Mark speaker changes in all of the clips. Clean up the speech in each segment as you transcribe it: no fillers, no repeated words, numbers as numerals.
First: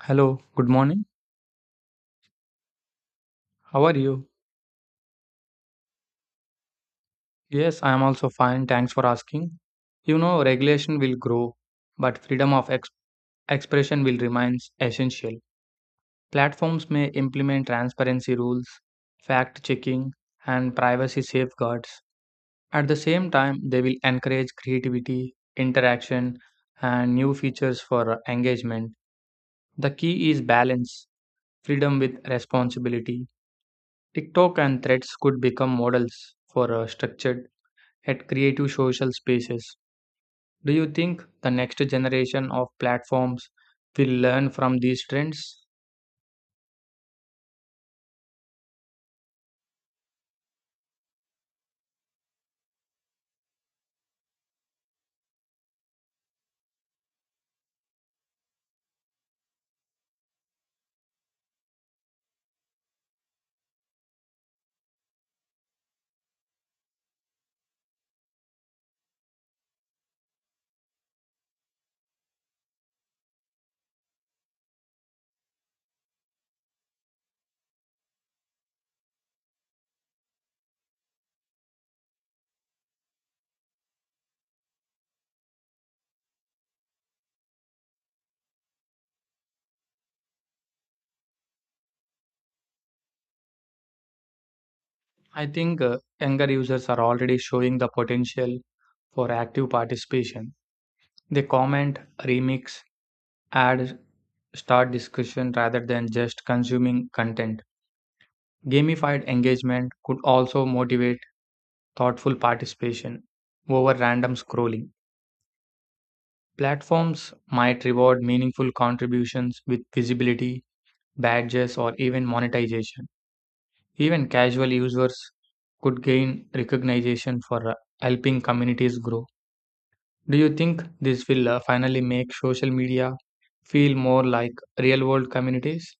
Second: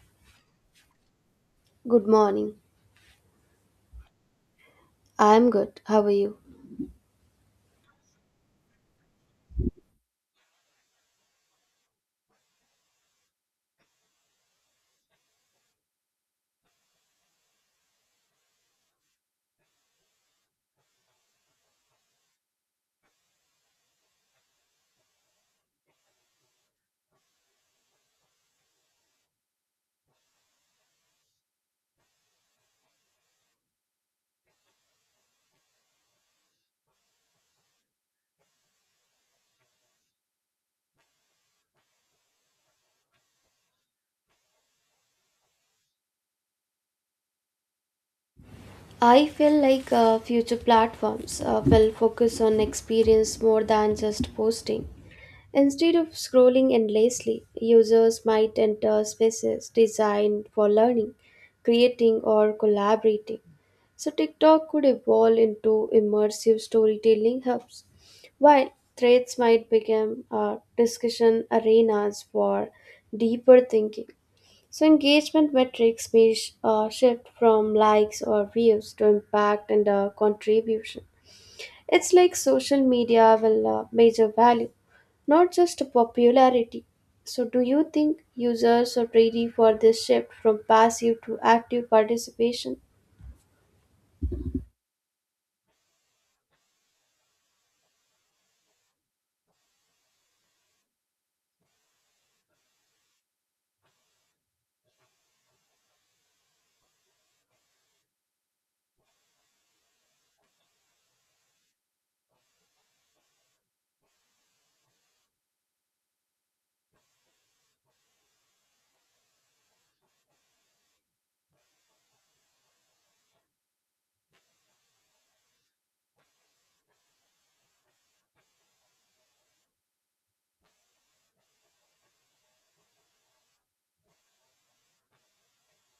Speaker 1: Hello, good morning.
Speaker 2: Good morning.
Speaker 1: How are you?
Speaker 2: I'm good. How are you?
Speaker 1: Yes, I am also fine. Thanks for asking. You know, regulation will grow, but freedom of expression will remain essential. Platforms may implement transparency rules, fact checking, and privacy safeguards. At the same time, they will encourage creativity, interaction, and new features for engagement. The key is balance, freedom with responsibility. TikTok and threads could become models for structured at creative social spaces. Do you think the next generation of platforms will learn from these trends?
Speaker 2: I feel like future platforms will focus on experience more than just posting. Instead of scrolling endlessly, users might enter spaces designed for learning, creating, or collaborating. So, TikTok could evolve into immersive storytelling hubs, while threads might become discussion arenas for deeper thinking. So engagement metrics may shift from likes or views to impact and contribution. It's like social media will measure value, not just popularity. So do you think users are ready for this shift from passive to active participation?
Speaker 1: I think younger users are already showing the potential for active participation. They comment, remix, add, start discussion rather than just consuming content. Gamified engagement could also motivate thoughtful participation over random scrolling. Platforms might reward meaningful contributions with visibility badges, or even monetization. Even casual users could gain recognition for helping communities grow. Do you think this will finally make social media feel more like real world communities?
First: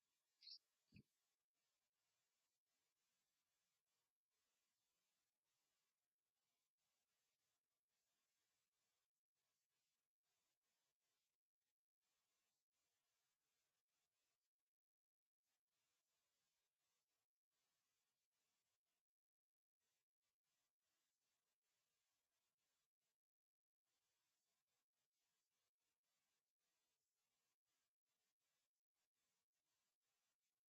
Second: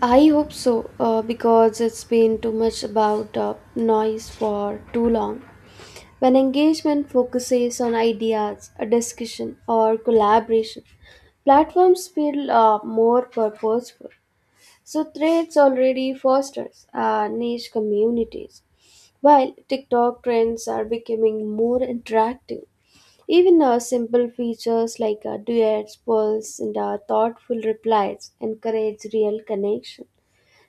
Speaker 2: I hope so, because it's been too much about noise for too long. When engagement focuses on ideas, a discussion, or collaboration, platforms feel more purposeful. So, Threads already fosters niche communities, while TikTok trends are becoming more interactive. Even simple features like duets, polls, and thoughtful replies encourage real connection.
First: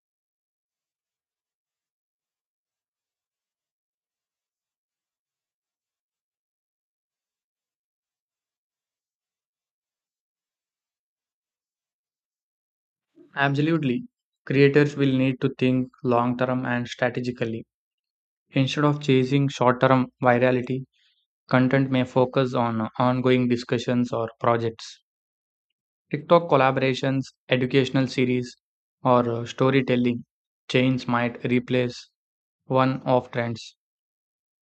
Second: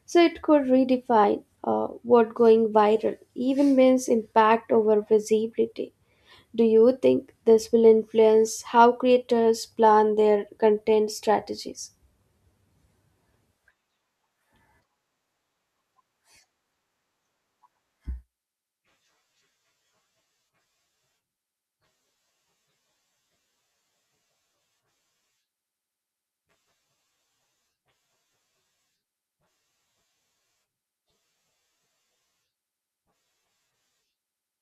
Speaker 2: So it could redefine what going viral even means impact over visibility. Do you think this will influence how creators plan their content strategies?
Speaker 1: Absolutely. Creators will need to think long term and strategically. Instead of chasing short term virality, content may focus on ongoing discussions or projects. TikTok collaborations, educational series, or storytelling chains might replace one off trends.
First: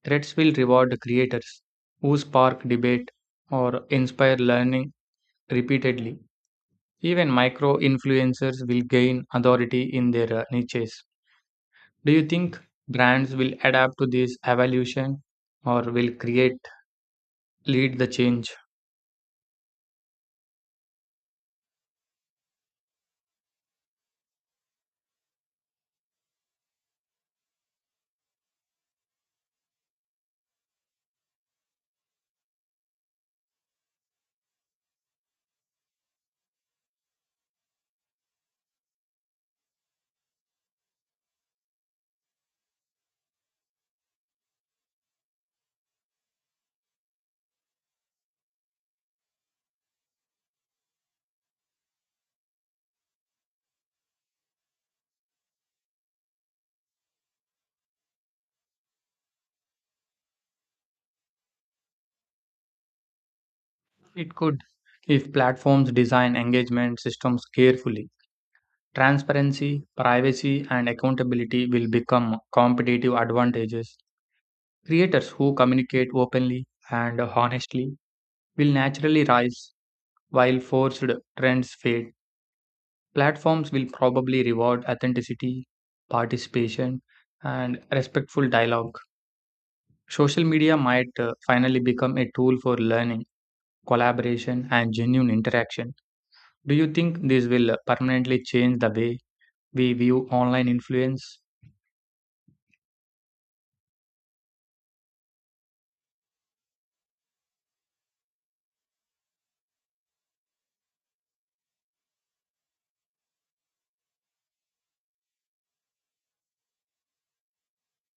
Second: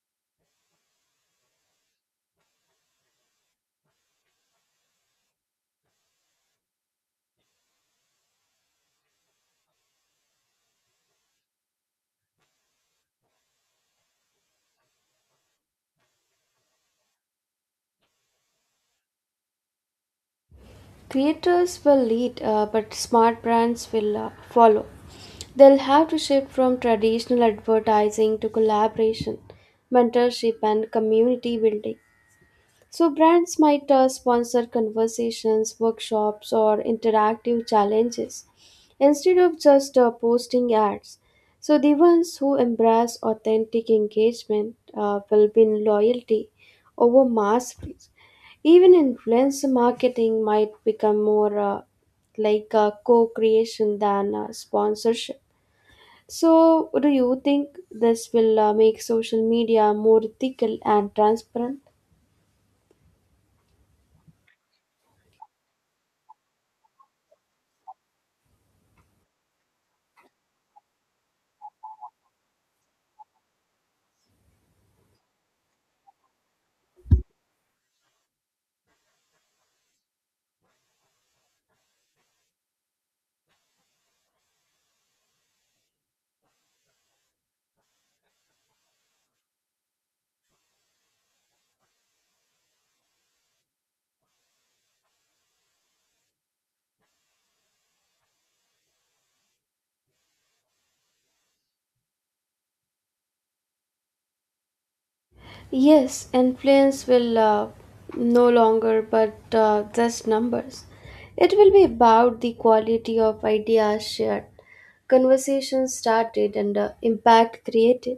Speaker 1: Threads will reward the creators who spark debate or inspire learning repeatedly. Even micro influencers will gain authority in their niches. Do you think brands will adapt to this evolution or will create lead the change?
Speaker 2: Creators will lead, but smart brands will follow. They'll have to shift from traditional advertising to collaboration, mentorship, and community building. So, brands might sponsor conversations, workshops, or interactive challenges instead of just posting ads. So, the ones who embrace authentic engagement will win loyalty over mass reach. Even influencer marketing might become more like a co creation than sponsorship. So, do you think this will make social media more ethical and transparent?
Speaker 1: It could if platforms design engagement systems carefully. Transparency, privacy, and accountability will become competitive advantages. Creators who communicate openly and honestly will naturally rise, while forced trends fade. Platforms will probably reward authenticity, participation, and respectful dialogue. Social media might finally become a tool for learning, collaboration, and genuine interaction. Do you think this will permanently change the way we view online influence?
Speaker 2: Yes, and planes will no longer but just numbers. It will be about the quality of ideas shared, conversations started, and impact created.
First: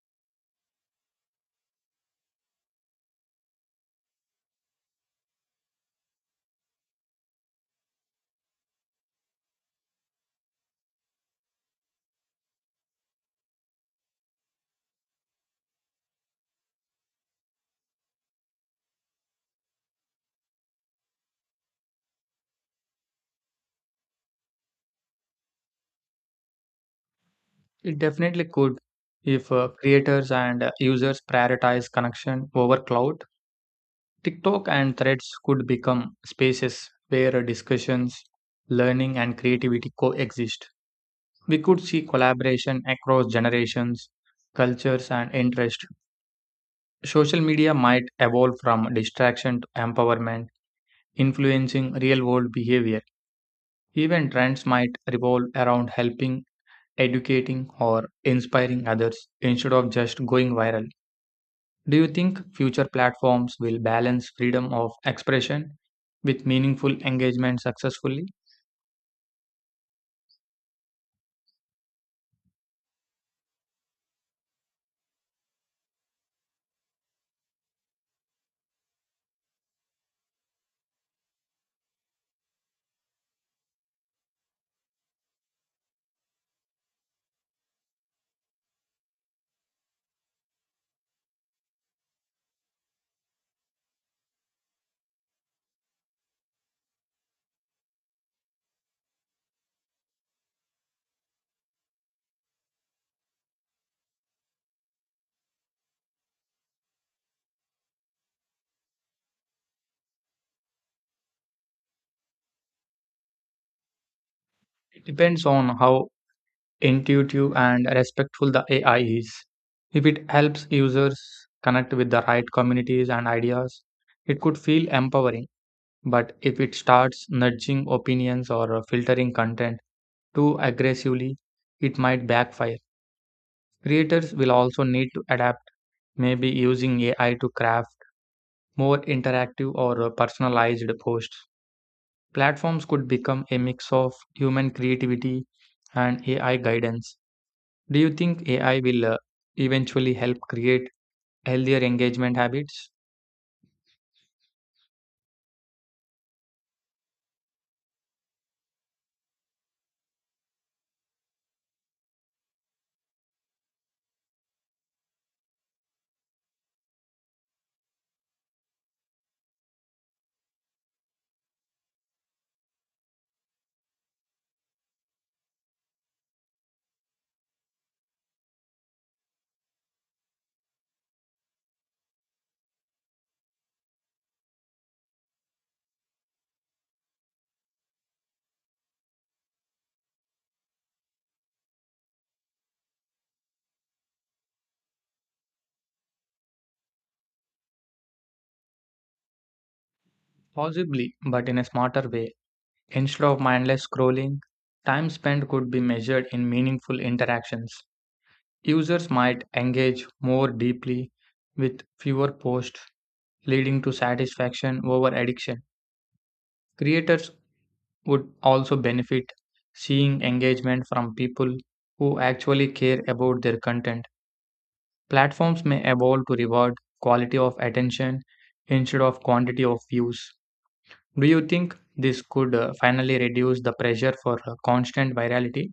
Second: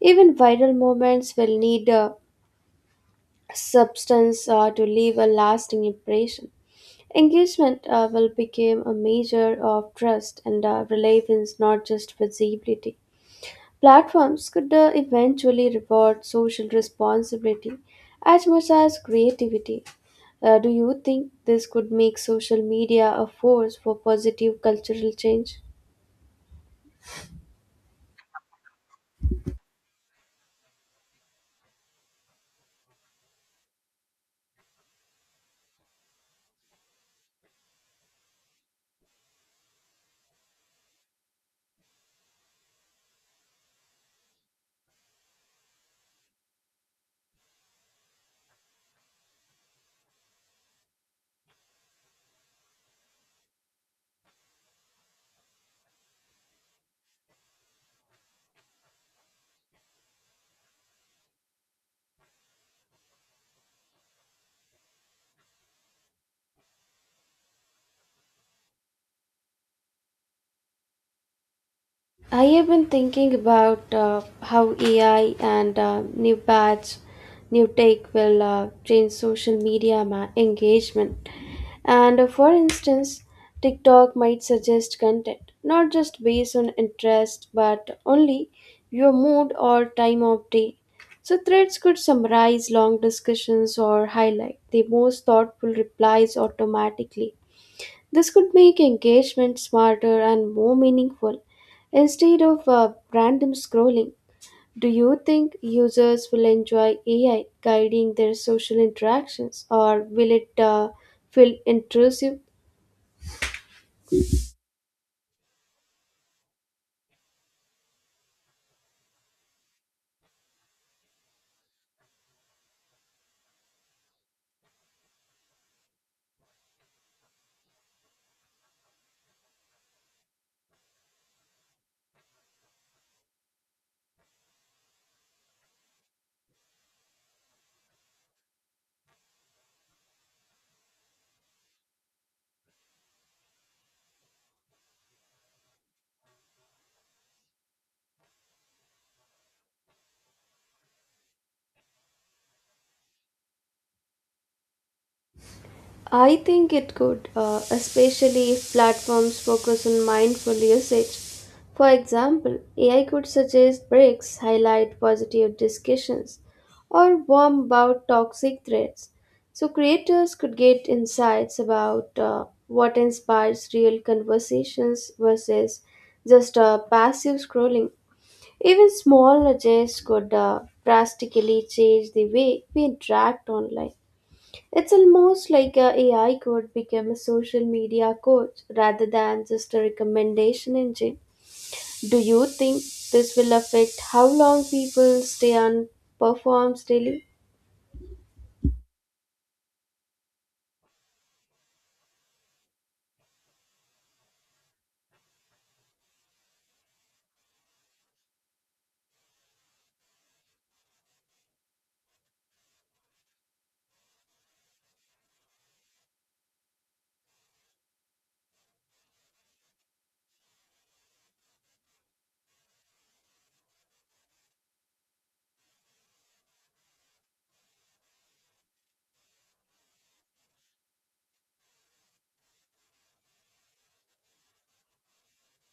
Speaker 2: Even viral moments will need a substance to leave a lasting impression. Engagement will become a measure of trust and relevance, not just visibility. Platforms could eventually reward social responsibility as much as creativity. Do you think this could make social media a force for positive cultural change?
Speaker 1: It definitely could. If creators and users prioritize connection over cloud, TikTok and threads could become spaces where discussions, learning, and creativity coexist. We could see collaboration across generations, cultures, and interests. Social media might evolve from distraction to empowerment, influencing real world behavior. Even trends might revolve around helping, educating, or inspiring others instead of just going viral. Do you think future platforms will balance freedom of expression with meaningful engagement successfully?
Speaker 2: I have been thinking about how AI and new tech will change social media engagement. And for instance, TikTok might suggest content not just based on interest but only your mood or time of day. So threads could summarize long discussions or highlight the most thoughtful replies automatically. This could make engagement smarter and more meaningful instead of random scrolling. Do you think users will enjoy AI guiding their social interactions or will it feel intrusive?
Speaker 1: It depends on how intuitive and respectful the AI is. If it helps users connect with the right communities and ideas, it could feel empowering. But if it starts nudging opinions or filtering content too aggressively, it might backfire. Creators will also need to adapt, maybe using AI to craft more interactive or personalized posts. Platforms could become a mix of human creativity and AI guidance. Do you think AI will eventually help create healthier engagement habits?
Speaker 2: I think it could, especially if platforms focus on mindful usage. For example, AI could suggest breaks, highlight positive discussions, or warn about toxic threats. So creators could get insights about what inspires real conversations versus just passive scrolling. Even small nudges could drastically change the way we interact online. It's almost like a AI could become a social media coach rather than just a recommendation engine. Do you think this will affect how long people stay on performs daily?
Speaker 1: Possibly, but in a smarter way. Instead of mindless scrolling, time spent could be measured in meaningful interactions. Users might engage more deeply with fewer posts, leading to satisfaction over addiction. Creators would also benefit seeing engagement from people who actually care about their content. Platforms may evolve to reward quality of attention instead of quantity of views. Do you think this could finally reduce the pressure for constant virality?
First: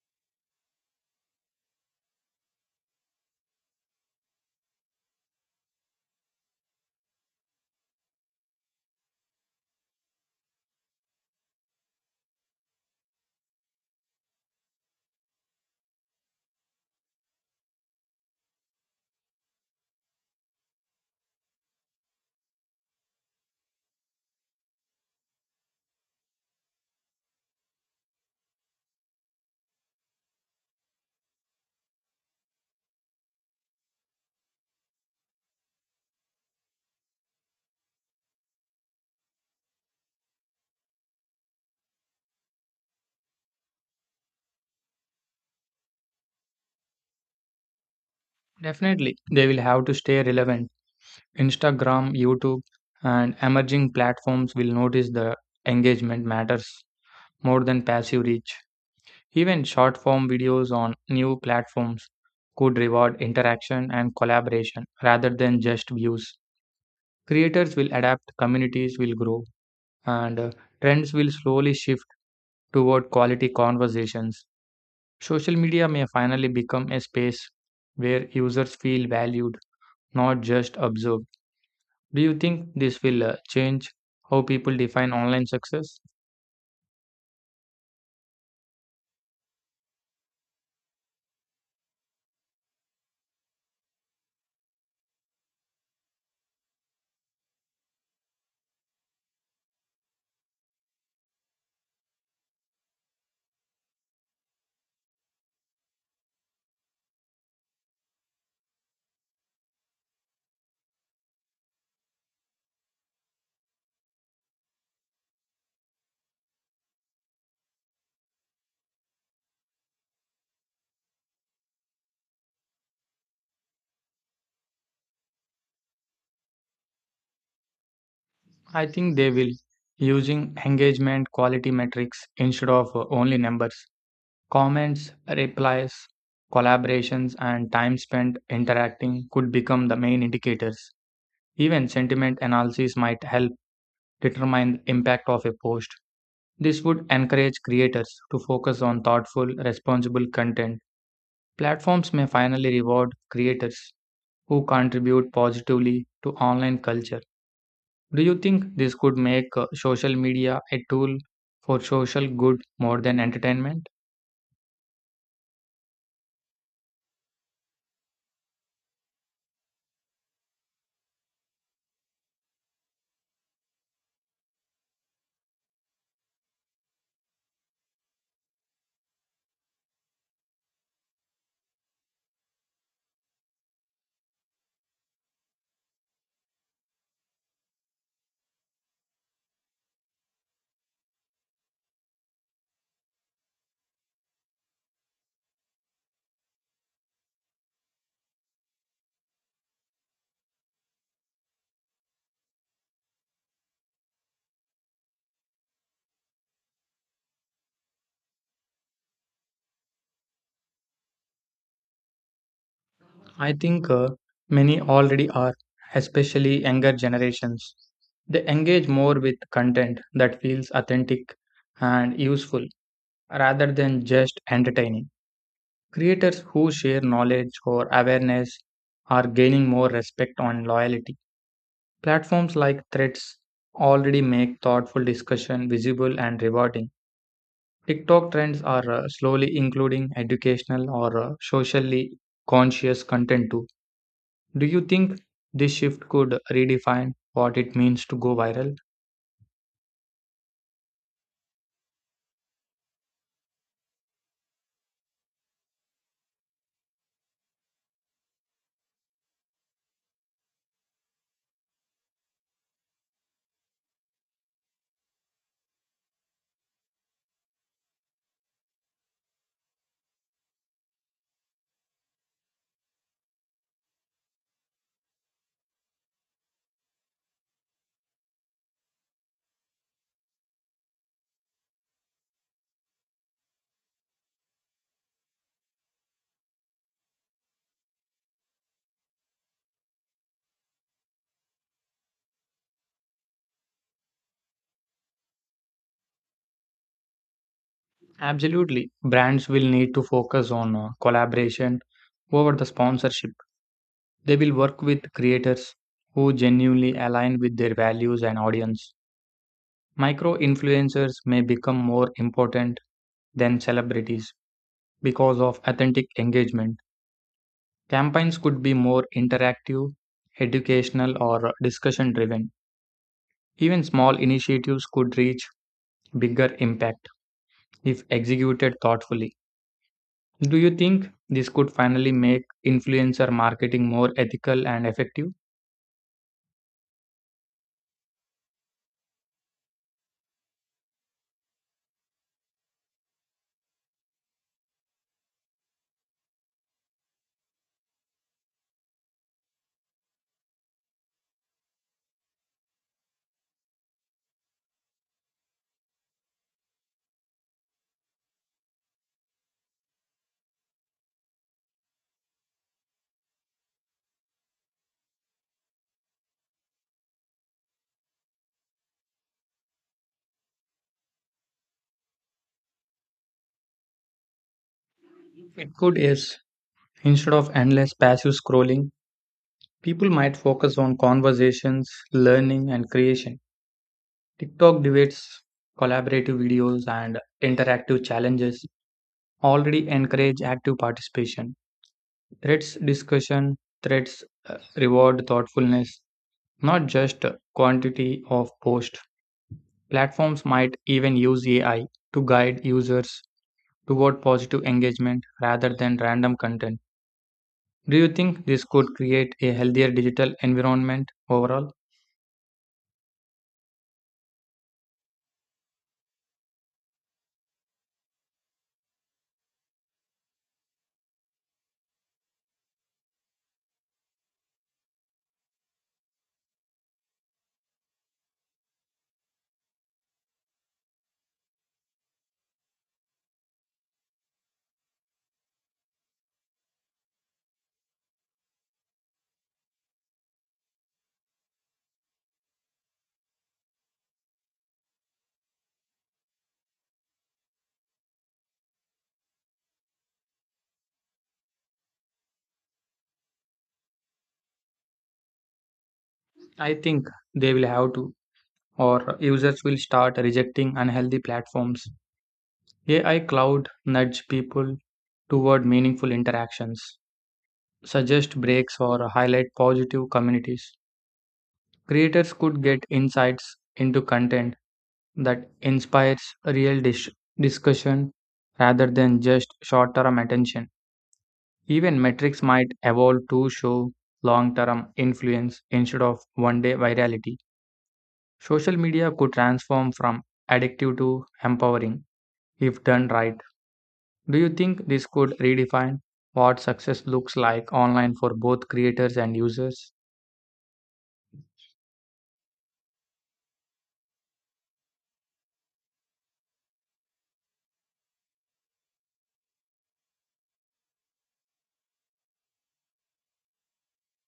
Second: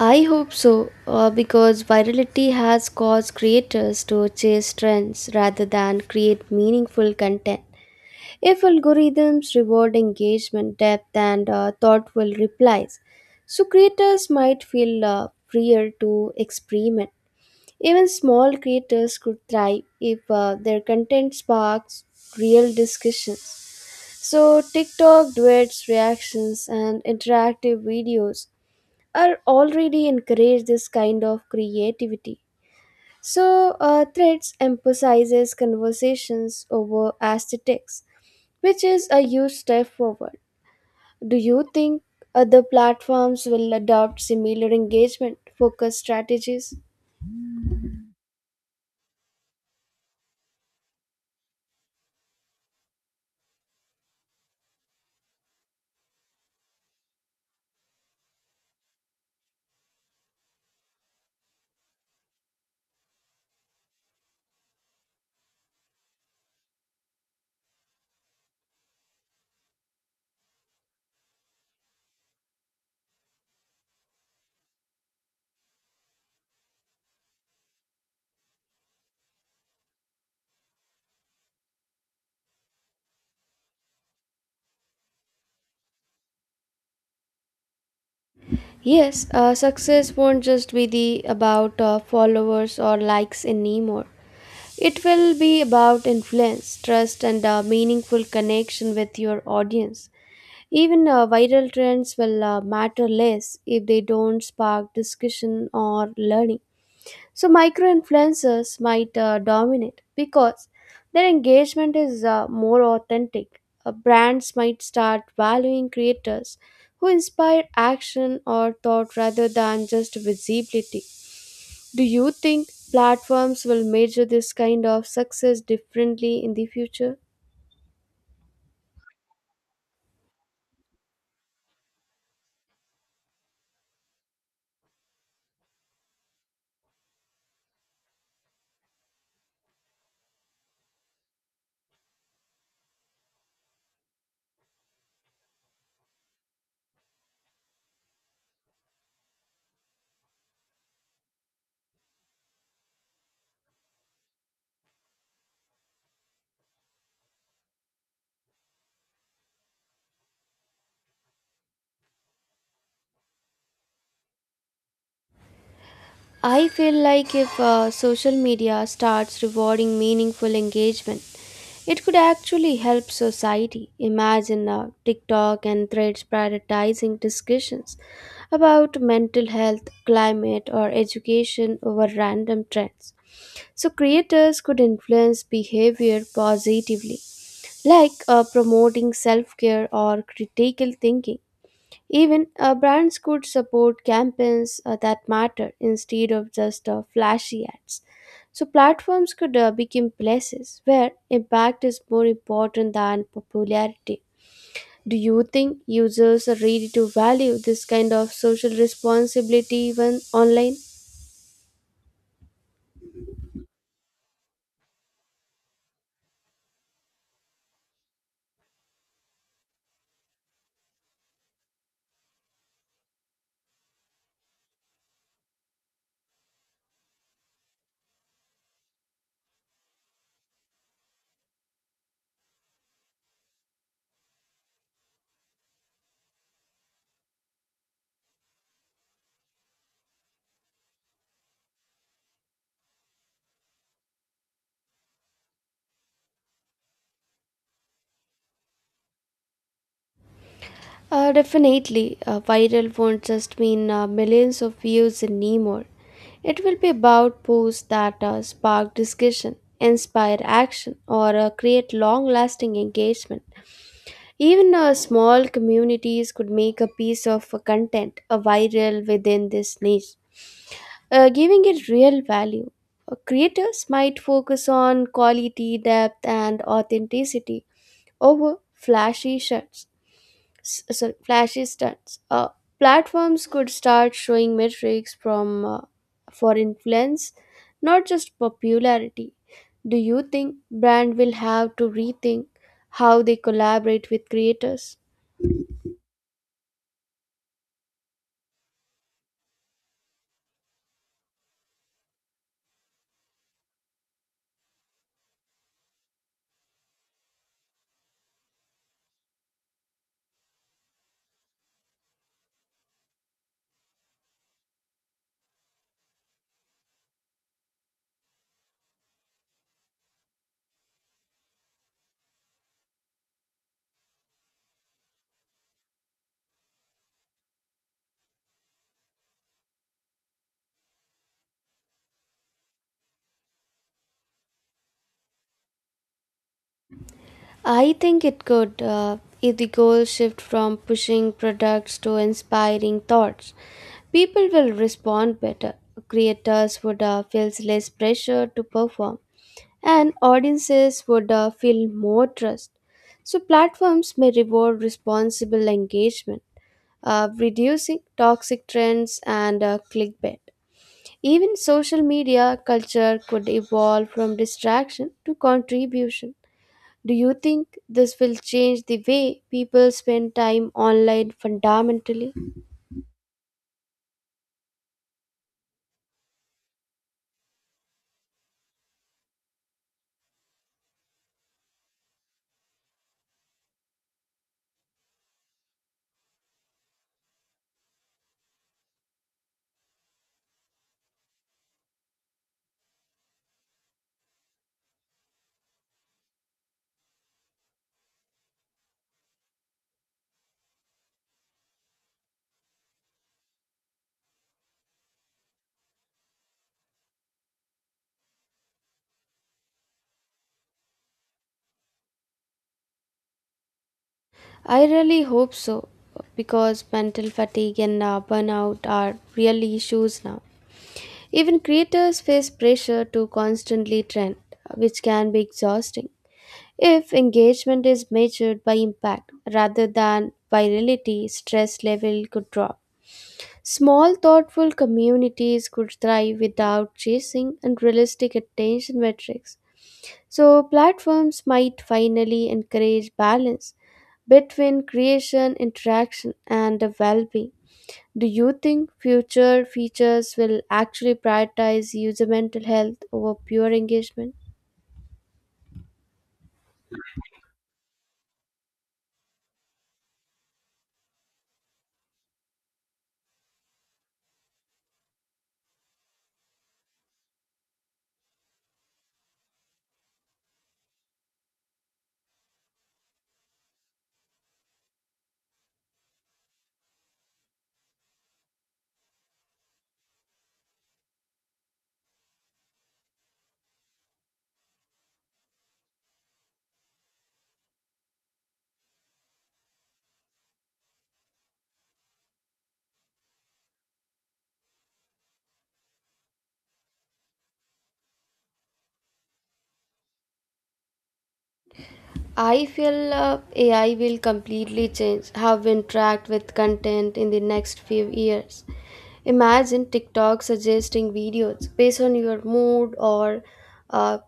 Speaker 2: I hope so, because virality has caused creators to chase trends rather than create meaningful content. If algorithms reward engagement, depth, and thoughtful replies, so creators might feel freer to experiment. Even small creators could thrive if their content sparks real discussions. So, TikTok duets, reactions, and interactive videos are already encourage this kind of creativity. So, Threads emphasizes conversations over aesthetics, which is a huge step forward. Do you think other platforms will adopt similar engagement focused strategies?
Speaker 1: Definitely, they will have to stay relevant. Instagram, YouTube, and emerging platforms will notice the engagement matters more than passive reach. Even short form videos on new platforms could reward interaction and collaboration rather than just views. Creators will adapt, communities will grow, and trends will slowly shift toward quality conversations. Social media may finally become a space where users feel valued, not just observed. Do you think this will change how people define online success?
Speaker 2: Yes, success won't just be the about followers or likes anymore. It will be about influence, trust, and a meaningful connection with your audience. Even viral trends will matter less if they don't spark discussion or learning. So micro influencers might dominate because their engagement is more authentic. Brands might start valuing creators who inspire action or thought rather than just visibility. Do you think platforms will measure this kind of success differently in the future?
Speaker 1: I think they will, using engagement quality metrics instead of only numbers. Comments, replies, collaborations, and time spent interacting could become the main indicators. Even sentiment analysis might help determine the impact of a post. This would encourage creators to focus on thoughtful, responsible content. Platforms may finally reward creators who contribute positively to online culture. Do you think this could make social media a tool for social good more than entertainment?
Speaker 2: I feel like if social media starts rewarding meaningful engagement, it could actually help society. Imagine TikTok and threads prioritizing discussions about mental health, climate, or education over random trends. So, creators could influence behavior positively, like promoting self care or critical thinking. Even brands could support campaigns that matter instead of just flashy ads. So platforms could become places where impact is more important than popularity. Do you think users are ready to value this kind of social responsibility even online?
Speaker 1: I think many already are, especially younger generations. They engage more with content that feels authentic and useful rather than just entertaining. Creators who share knowledge or awareness are gaining more respect on loyalty. Platforms like Threads already make thoughtful discussion visible and rewarding. TikTok trends are slowly including educational or socially conscious content too. Do you think this shift could redefine what it means to go viral?
Speaker 2: Definitely, viral won't just mean millions of views anymore. It will be about posts that spark discussion, inspire action, or create long lasting engagement. Even small communities could make a piece of content viral within this niche, giving it real value. Creators might focus on quality, depth, and authenticity over flashy shirts s- sorry, flashy stunts. Platforms could start showing metrics from uh, for influence, not just popularity. Do you think brand will have to rethink how they collaborate with creators?
Speaker 1: Absolutely. Brands will need to focus on collaboration over the sponsorship. They will work with creators who genuinely align with their values and audience. Micro influencers may become more important than celebrities because of authentic engagement. Campaigns could be more interactive, educational, or discussion driven. Even small initiatives could reach bigger impact if executed thoughtfully. Do you think this could finally make influencer marketing more ethical and effective?
Speaker 2: I think it could if the goal shift from pushing products to inspiring thoughts. People will respond better. Creators would feel less pressure to perform. And audiences would feel more trust. So, platforms may reward responsible engagement, reducing toxic trends and clickbait. Even social media culture could evolve from distraction to contribution. Do you think this will change the way people spend time online fundamentally?
Speaker 1: It could, yes. Instead of endless passive scrolling, people might focus on conversations, learning, and creation. TikTok debates, collaborative videos, and interactive challenges already encourage active participation. Threads discussion, threads reward thoughtfulness, not just quantity of post. Platforms might even use AI to guide users toward positive engagement rather than random content. Do you think this could create a healthier digital environment overall?
Speaker 2: I really hope so because mental fatigue and burnout are real issues now. Even creators face pressure to constantly trend, which can be exhausting. If engagement is measured by impact rather than virality, stress level could drop. Small, thoughtful communities could thrive without chasing unrealistic attention metrics. So, platforms might finally encourage balance between creation, interaction, and well being. Do you think future features will actually prioritize user mental health over pure engagement?
Speaker 1: I think they will have to, or users will start rejecting unhealthy platforms. AI cloud nudge people toward meaningful interactions, suggest breaks, or highlight positive communities. Creators could get insights into content that inspires discussion rather than just short term attention. Even metrics might evolve to show long term influence instead of one day virality. Social media could transform from addictive to empowering if done right. Do you think this could redefine what success looks like online for both creators and users?
Speaker 2: I feel AI will completely change how we interact with content in the next few years. Imagine TikTok suggesting videos based on your mood or uh,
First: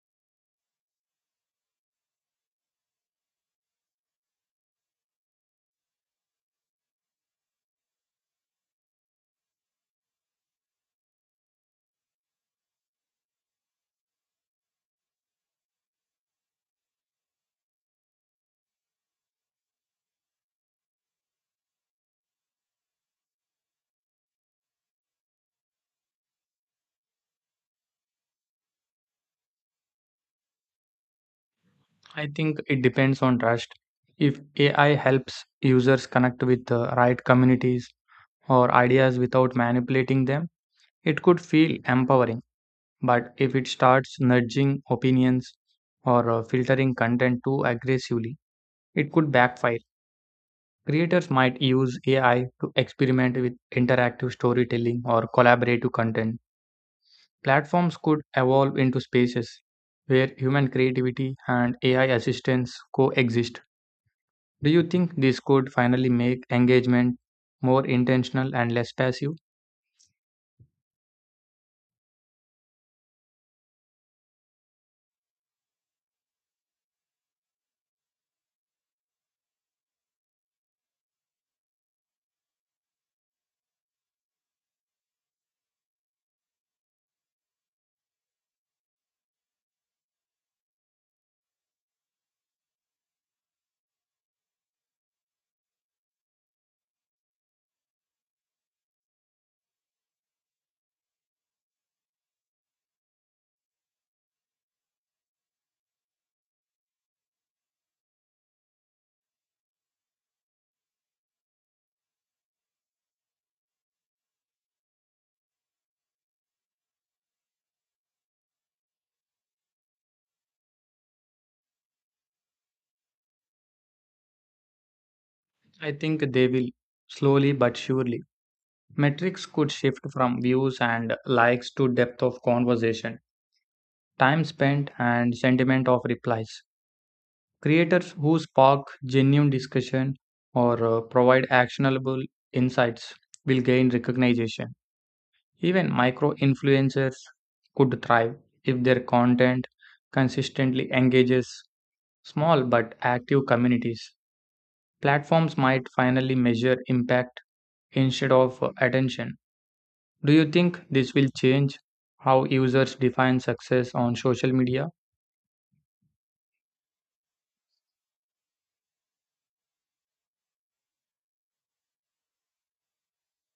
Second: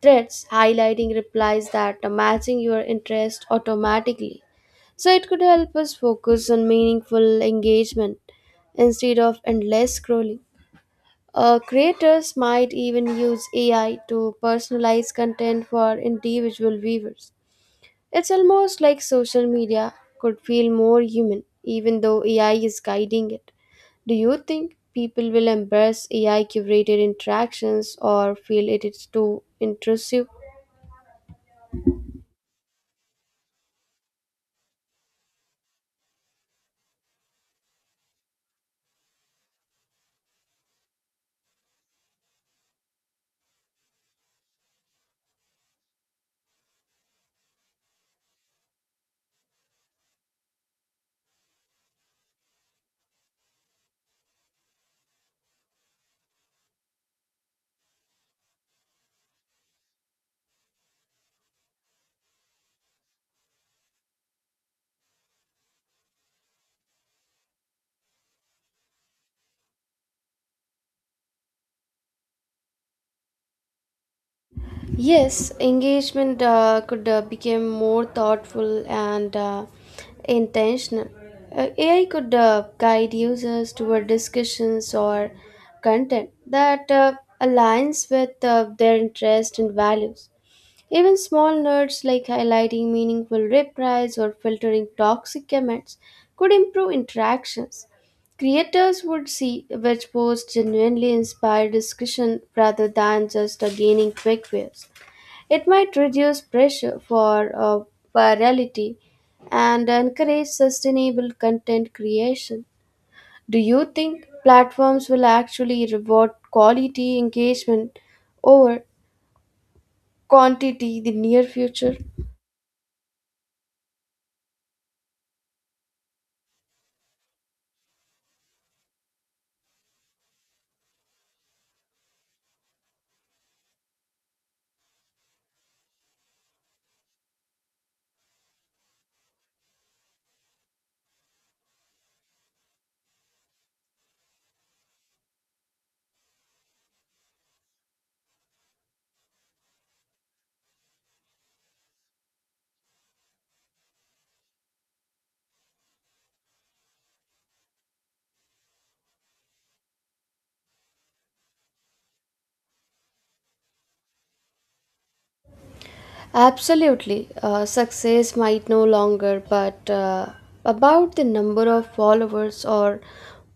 Speaker 2: threads, highlighting replies that are matching your interest automatically. So it could help us focus on meaningful engagement instead of endless scrolling. Creators might even use AI to personalize content for individual viewers it's almost like social media could feel more human, even though AI is guiding it. Do you think people will embrace AI curated interactions or feel it is too intrusive?
Speaker 1: I think it depends on trust. If AI helps users connect with the right communities, or ideas without manipulating them, it could feel empowering. But if it starts nudging opinions or filtering content too aggressively, it could backfire. Creators might use AI to experiment with interactive storytelling or collaborative content. Platforms could evolve into spaces where human creativity and AI assistance coexist. Do you think this could finally make engagement more intentional and less passive?
Speaker 2: Yes, engagement could become more thoughtful and intentional. AI could guide users toward discussions or content that aligns with their interests and values. Even small nerds like highlighting meaningful replies or filtering toxic comments could improve interactions. Creators would see which posts genuinely inspire discussion rather than just gaining quick views. It might reduce pressure for virality and encourage sustainable content creation. Do you think platforms will actually reward quality engagement over quantity in the near future?
Speaker 1: I think they will, slowly but surely. Metrics could shift from views and likes to depth of conversation, time spent, and sentiment of replies. Creators who spark genuine discussion or provide actionable insights will gain recognition. Even micro influencers could thrive if their content consistently engages small but active communities. Platforms might finally measure impact instead of attention. Do you think this will change how users define success on social media?
Speaker 2: Absolutely. Success might no longer, but about the number of followers or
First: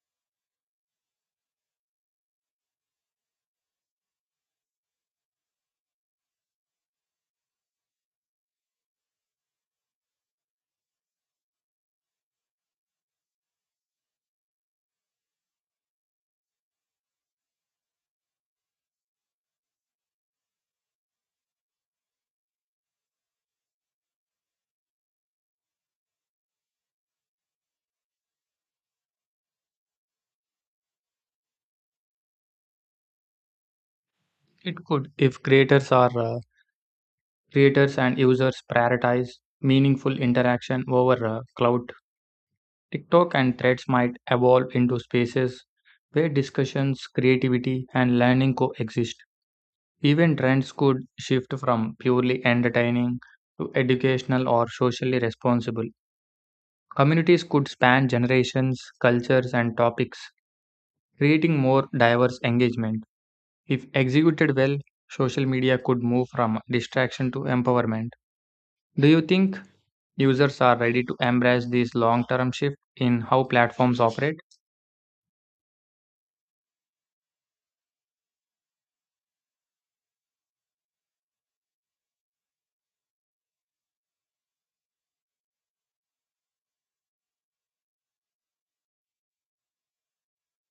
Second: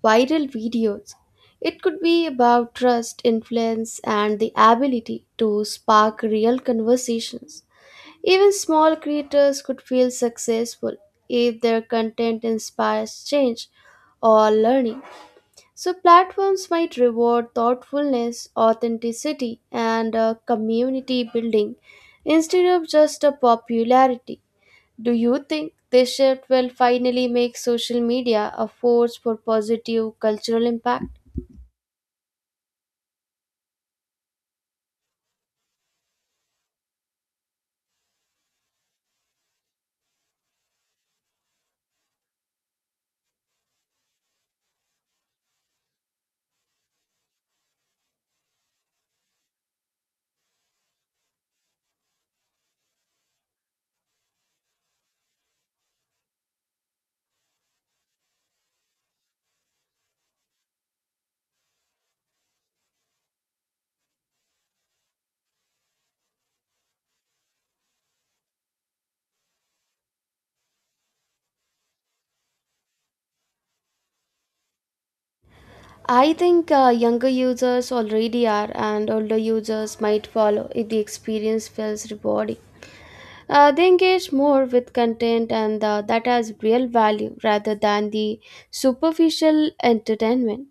Speaker 2: viral videos, it could be about trust, influence, and the ability to spark real conversations. Even small creators could feel successful if their content inspires change or learning. So, platforms might reward thoughtfulness, authenticity, and community building instead of just a popularity. Do you think this shift will finally make social media a force for positive cultural impact?
Speaker 1: It could if creators and users prioritize meaningful interaction over clout. TikTok and threads might evolve into spaces where discussions, creativity, and learning coexist. Even trends could shift from purely entertaining to educational or socially responsible. Communities could span generations, cultures, and topics, creating more diverse engagement. If executed well, social media could move from distraction to empowerment. Do you think users are ready to embrace this long term shift in how platforms operate?
Speaker 2: I think younger users already are, and older users might follow if the experience feels rewarding. They engage more with content and that has real value rather than the superficial entertainment.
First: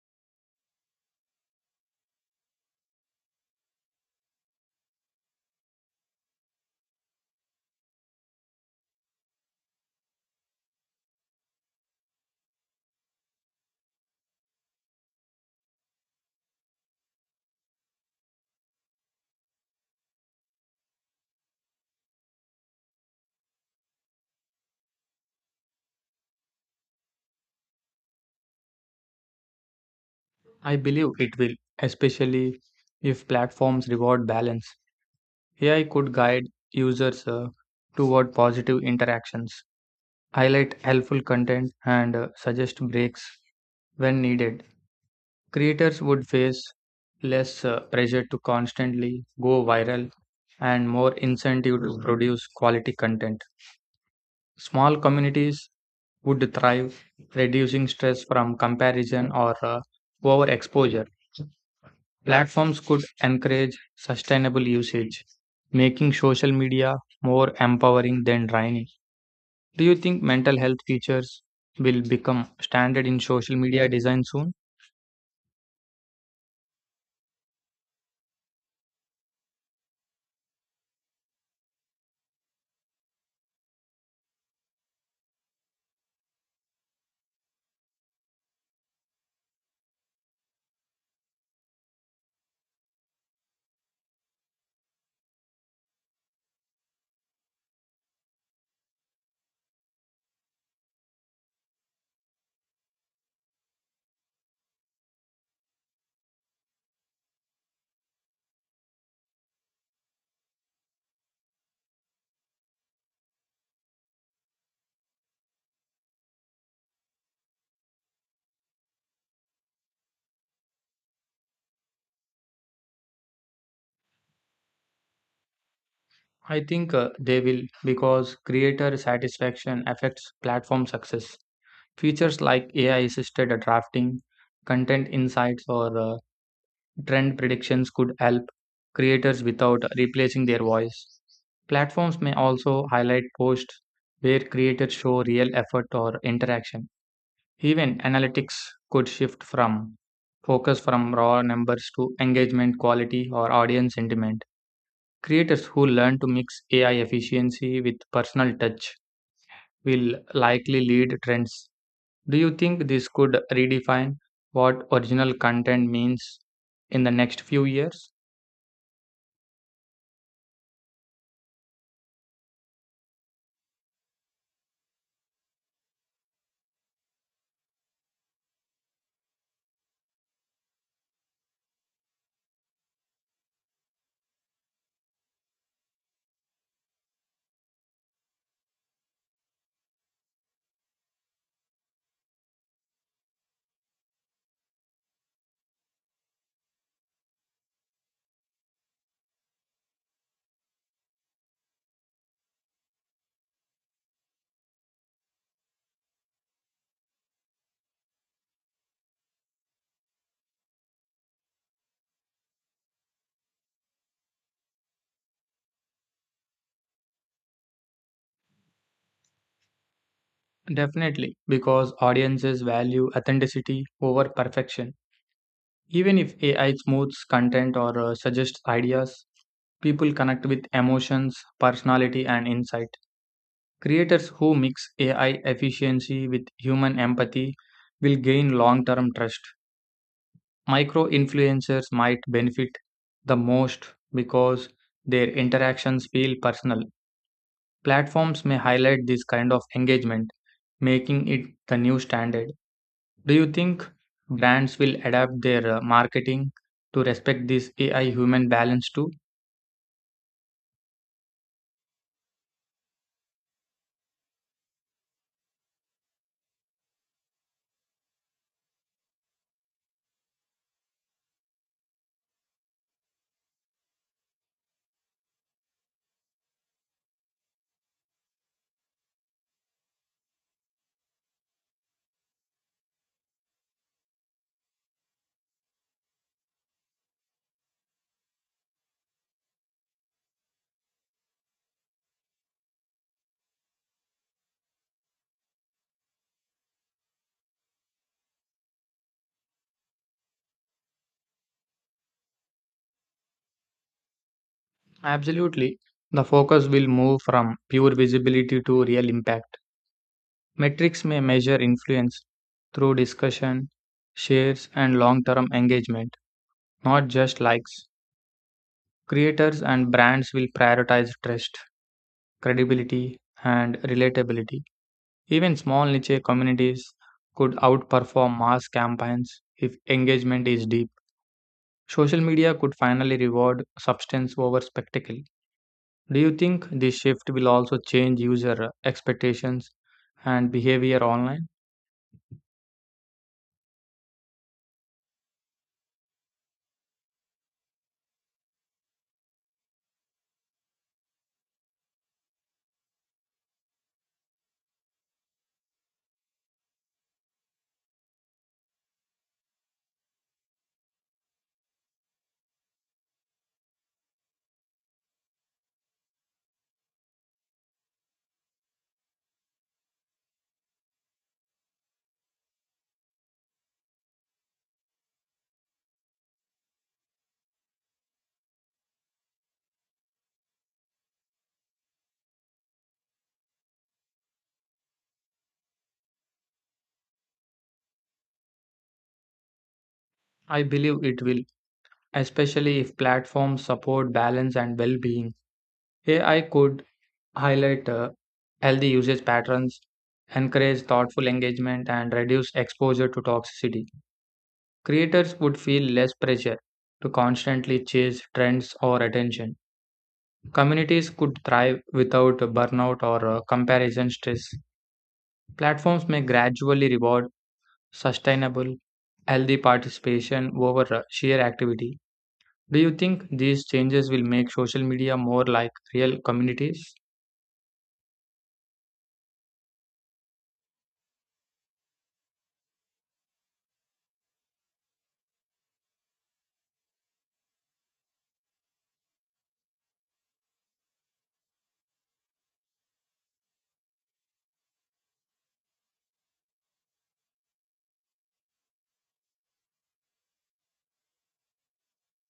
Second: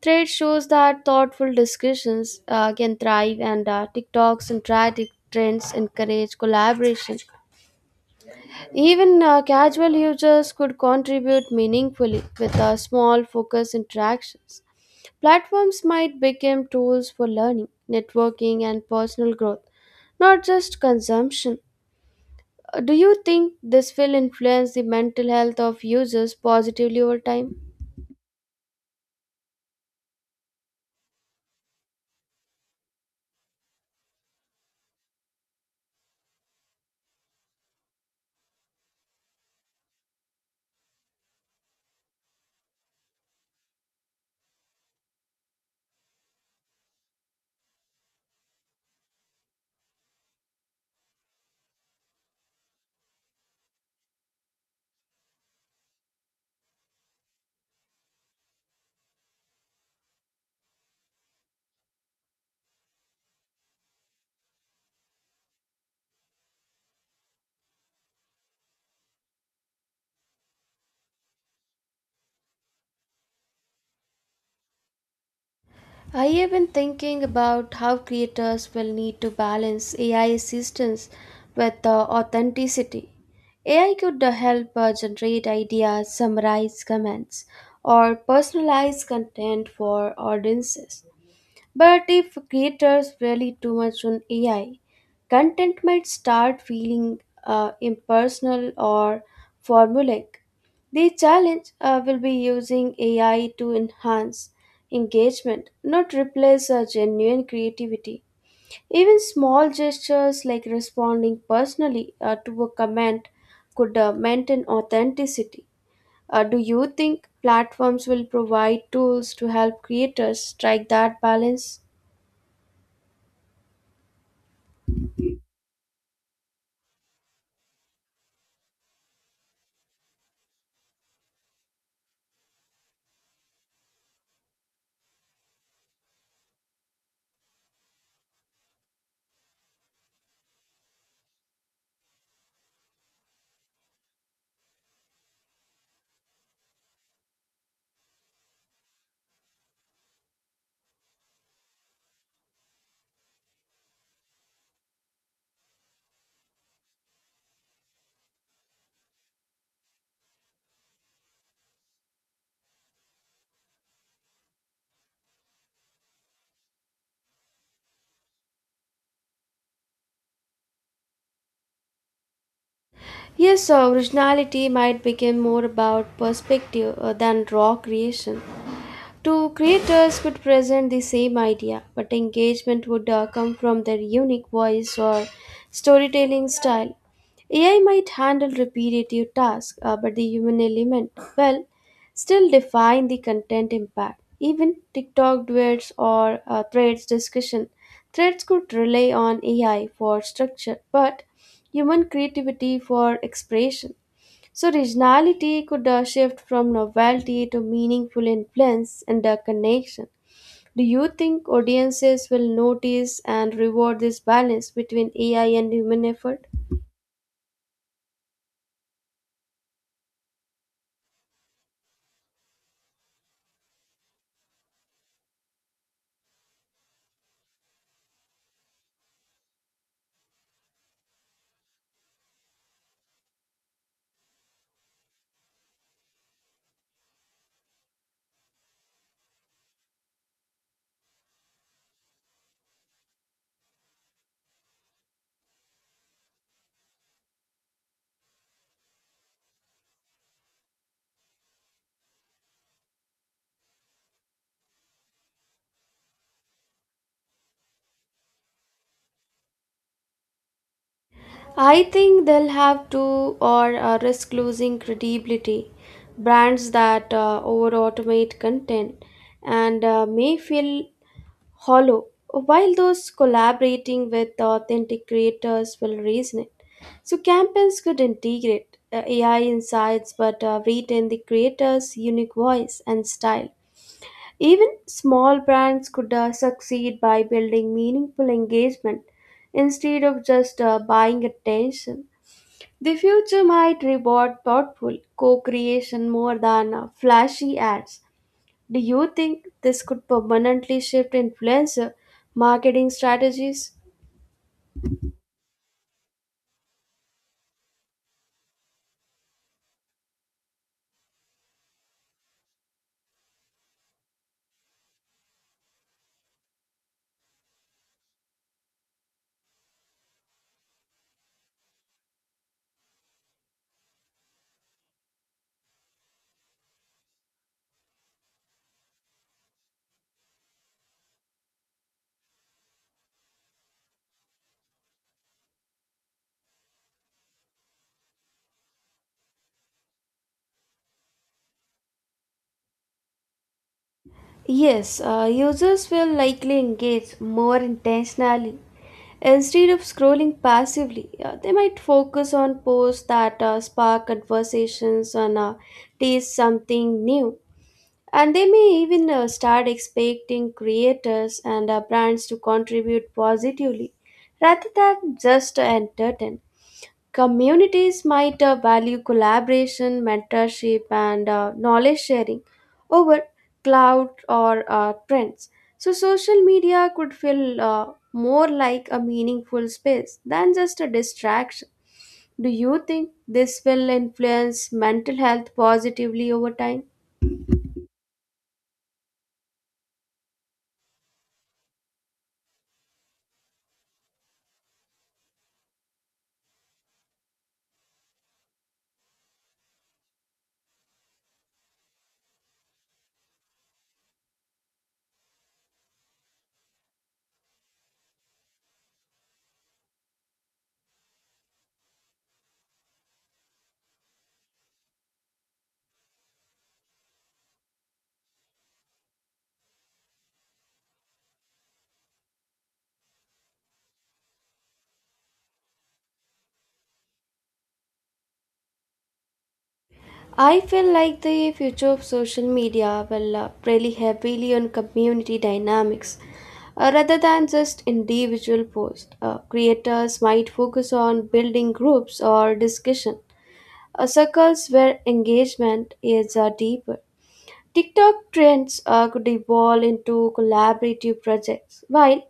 Speaker 2: Trade shows that thoughtful discussions can thrive, and TikTok's and trends encourage collaboration. Even casual users could contribute meaningfully with small focus interactions. Platforms might become tools for learning, networking, and personal growth, not just consumption. Do you think this will influence the mental health of users positively over time?
Speaker 1: I believe it will, especially if platforms reward balance. AI could guide users toward positive interactions, highlight helpful content, and suggest breaks when needed. Creators would face less pressure to constantly go viral and more incentive to produce quality content. Small communities would thrive, reducing stress from comparison or overexposure. Platforms could encourage sustainable usage, making social media more empowering than draining. Do you think mental health features will become standard in social media design soon?
Speaker 2: I have been thinking about how creators will need to balance AI assistance with authenticity. AI could help generate ideas, summarize comments, or personalize content for audiences. But if creators rely too much on AI, content might start feeling impersonal or formulaic. The challenge will be using AI to enhance engagement, not replace a genuine creativity. Even small gestures like responding personally to a comment could maintain authenticity. Do you think platforms will provide tools to help creators strike that balance?
Speaker 1: I think they will because creator satisfaction affects platform success. Features like AI assisted drafting, content insights, or trend predictions could help creators without replacing their voice. Platforms may also highlight posts where creators show real effort or interaction. Even analytics could shift from focus from raw numbers to engagement quality or audience sentiment. Creators who learn to mix AI efficiency with personal touch will likely lead trends. Do you think this could redefine what original content means in the next few years?
Speaker 2: Yes, so originality might become more about perspective than raw creation. Two creators could present the same idea, but engagement would come from their unique voice or storytelling style. AI might handle repetitive tasks, but the human element, well, still define the content impact. Even TikTok duets or threads discussion. Threads could rely on AI for structure, but human creativity for expression. So, originality could shift from novelty to meaningful influence and connection. Do you think audiences will notice and reward this balance between AI and human effort?
Speaker 1: Definitely, because audiences value authenticity over perfection. Even if AI smooths content or suggests ideas, people connect with emotions, personality, and insight. Creators who mix AI efficiency with human empathy will gain long term trust. Micro influencers might benefit the most because their interactions feel personal. Platforms may highlight this kind of engagement, making it the new standard. Do you think brands will adapt their marketing to respect this AI human balance too?
Speaker 2: I think they'll have to or risk losing credibility. Brands that over automate content and may feel hollow, while those collaborating with authentic creators will resonate. So, campaigns could integrate AI insights but retain the creator's unique voice and style. Even small brands could succeed by building meaningful engagement instead of just buying attention. The future might reward thoughtful co creation more than flashy ads. Do you think this could permanently shift influencer marketing strategies?
Speaker 1: Absolutely. The focus will move from pure visibility to real impact. Metrics may measure influence through discussion, shares, and long term engagement, not just likes. Creators and brands will prioritize trust, credibility, and relatability. Even small niche communities could outperform mass campaigns if engagement is deep. Social media could finally reward substance over spectacle. Do you think this shift will also change user expectations and behavior online?
Speaker 2: Yes, users will likely engage more intentionally. Instead of scrolling passively, they might focus on posts that spark conversations and taste something new. And they may even start expecting creators and brands to contribute positively rather than just entertain. Communities might value collaboration, mentorship, and knowledge sharing over cloud or trends. So, social media could feel more like a meaningful space than just a distraction. Do you think this will influence mental health positively over time?
Speaker 1: I believe it will, especially if platforms support balance and well being. AI could highlight healthy usage patterns, encourage thoughtful engagement, and reduce exposure to toxicity. Creators would feel less pressure to constantly chase trends or attention. Communities could thrive without burnout or comparison stress. Platforms may gradually reward sustainable, healthy participation over sheer activity. Do you think these changes will make social media more like real communities?
Speaker 2: I feel like the future of social media will rely heavily on community dynamics rather than just individual posts. Creators might focus on building groups or discussion circles where engagement is deeper. TikTok trends could evolve into collaborative projects, while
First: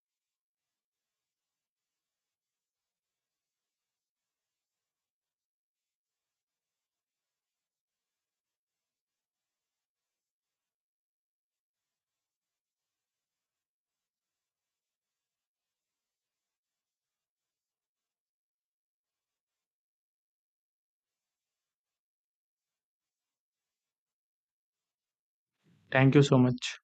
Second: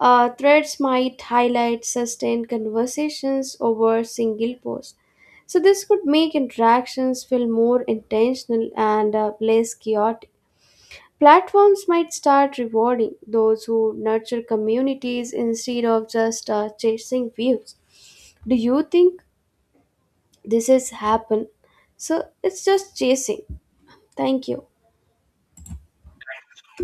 Speaker 2: threads might highlight sustained conversations over single posts. So, this could make interactions feel more intentional and less chaotic. Platforms might start rewarding those who nurture communities instead of just chasing views. Do you think this has happened? So, it's just chasing. Thank you.
Speaker 1: Thank you so much.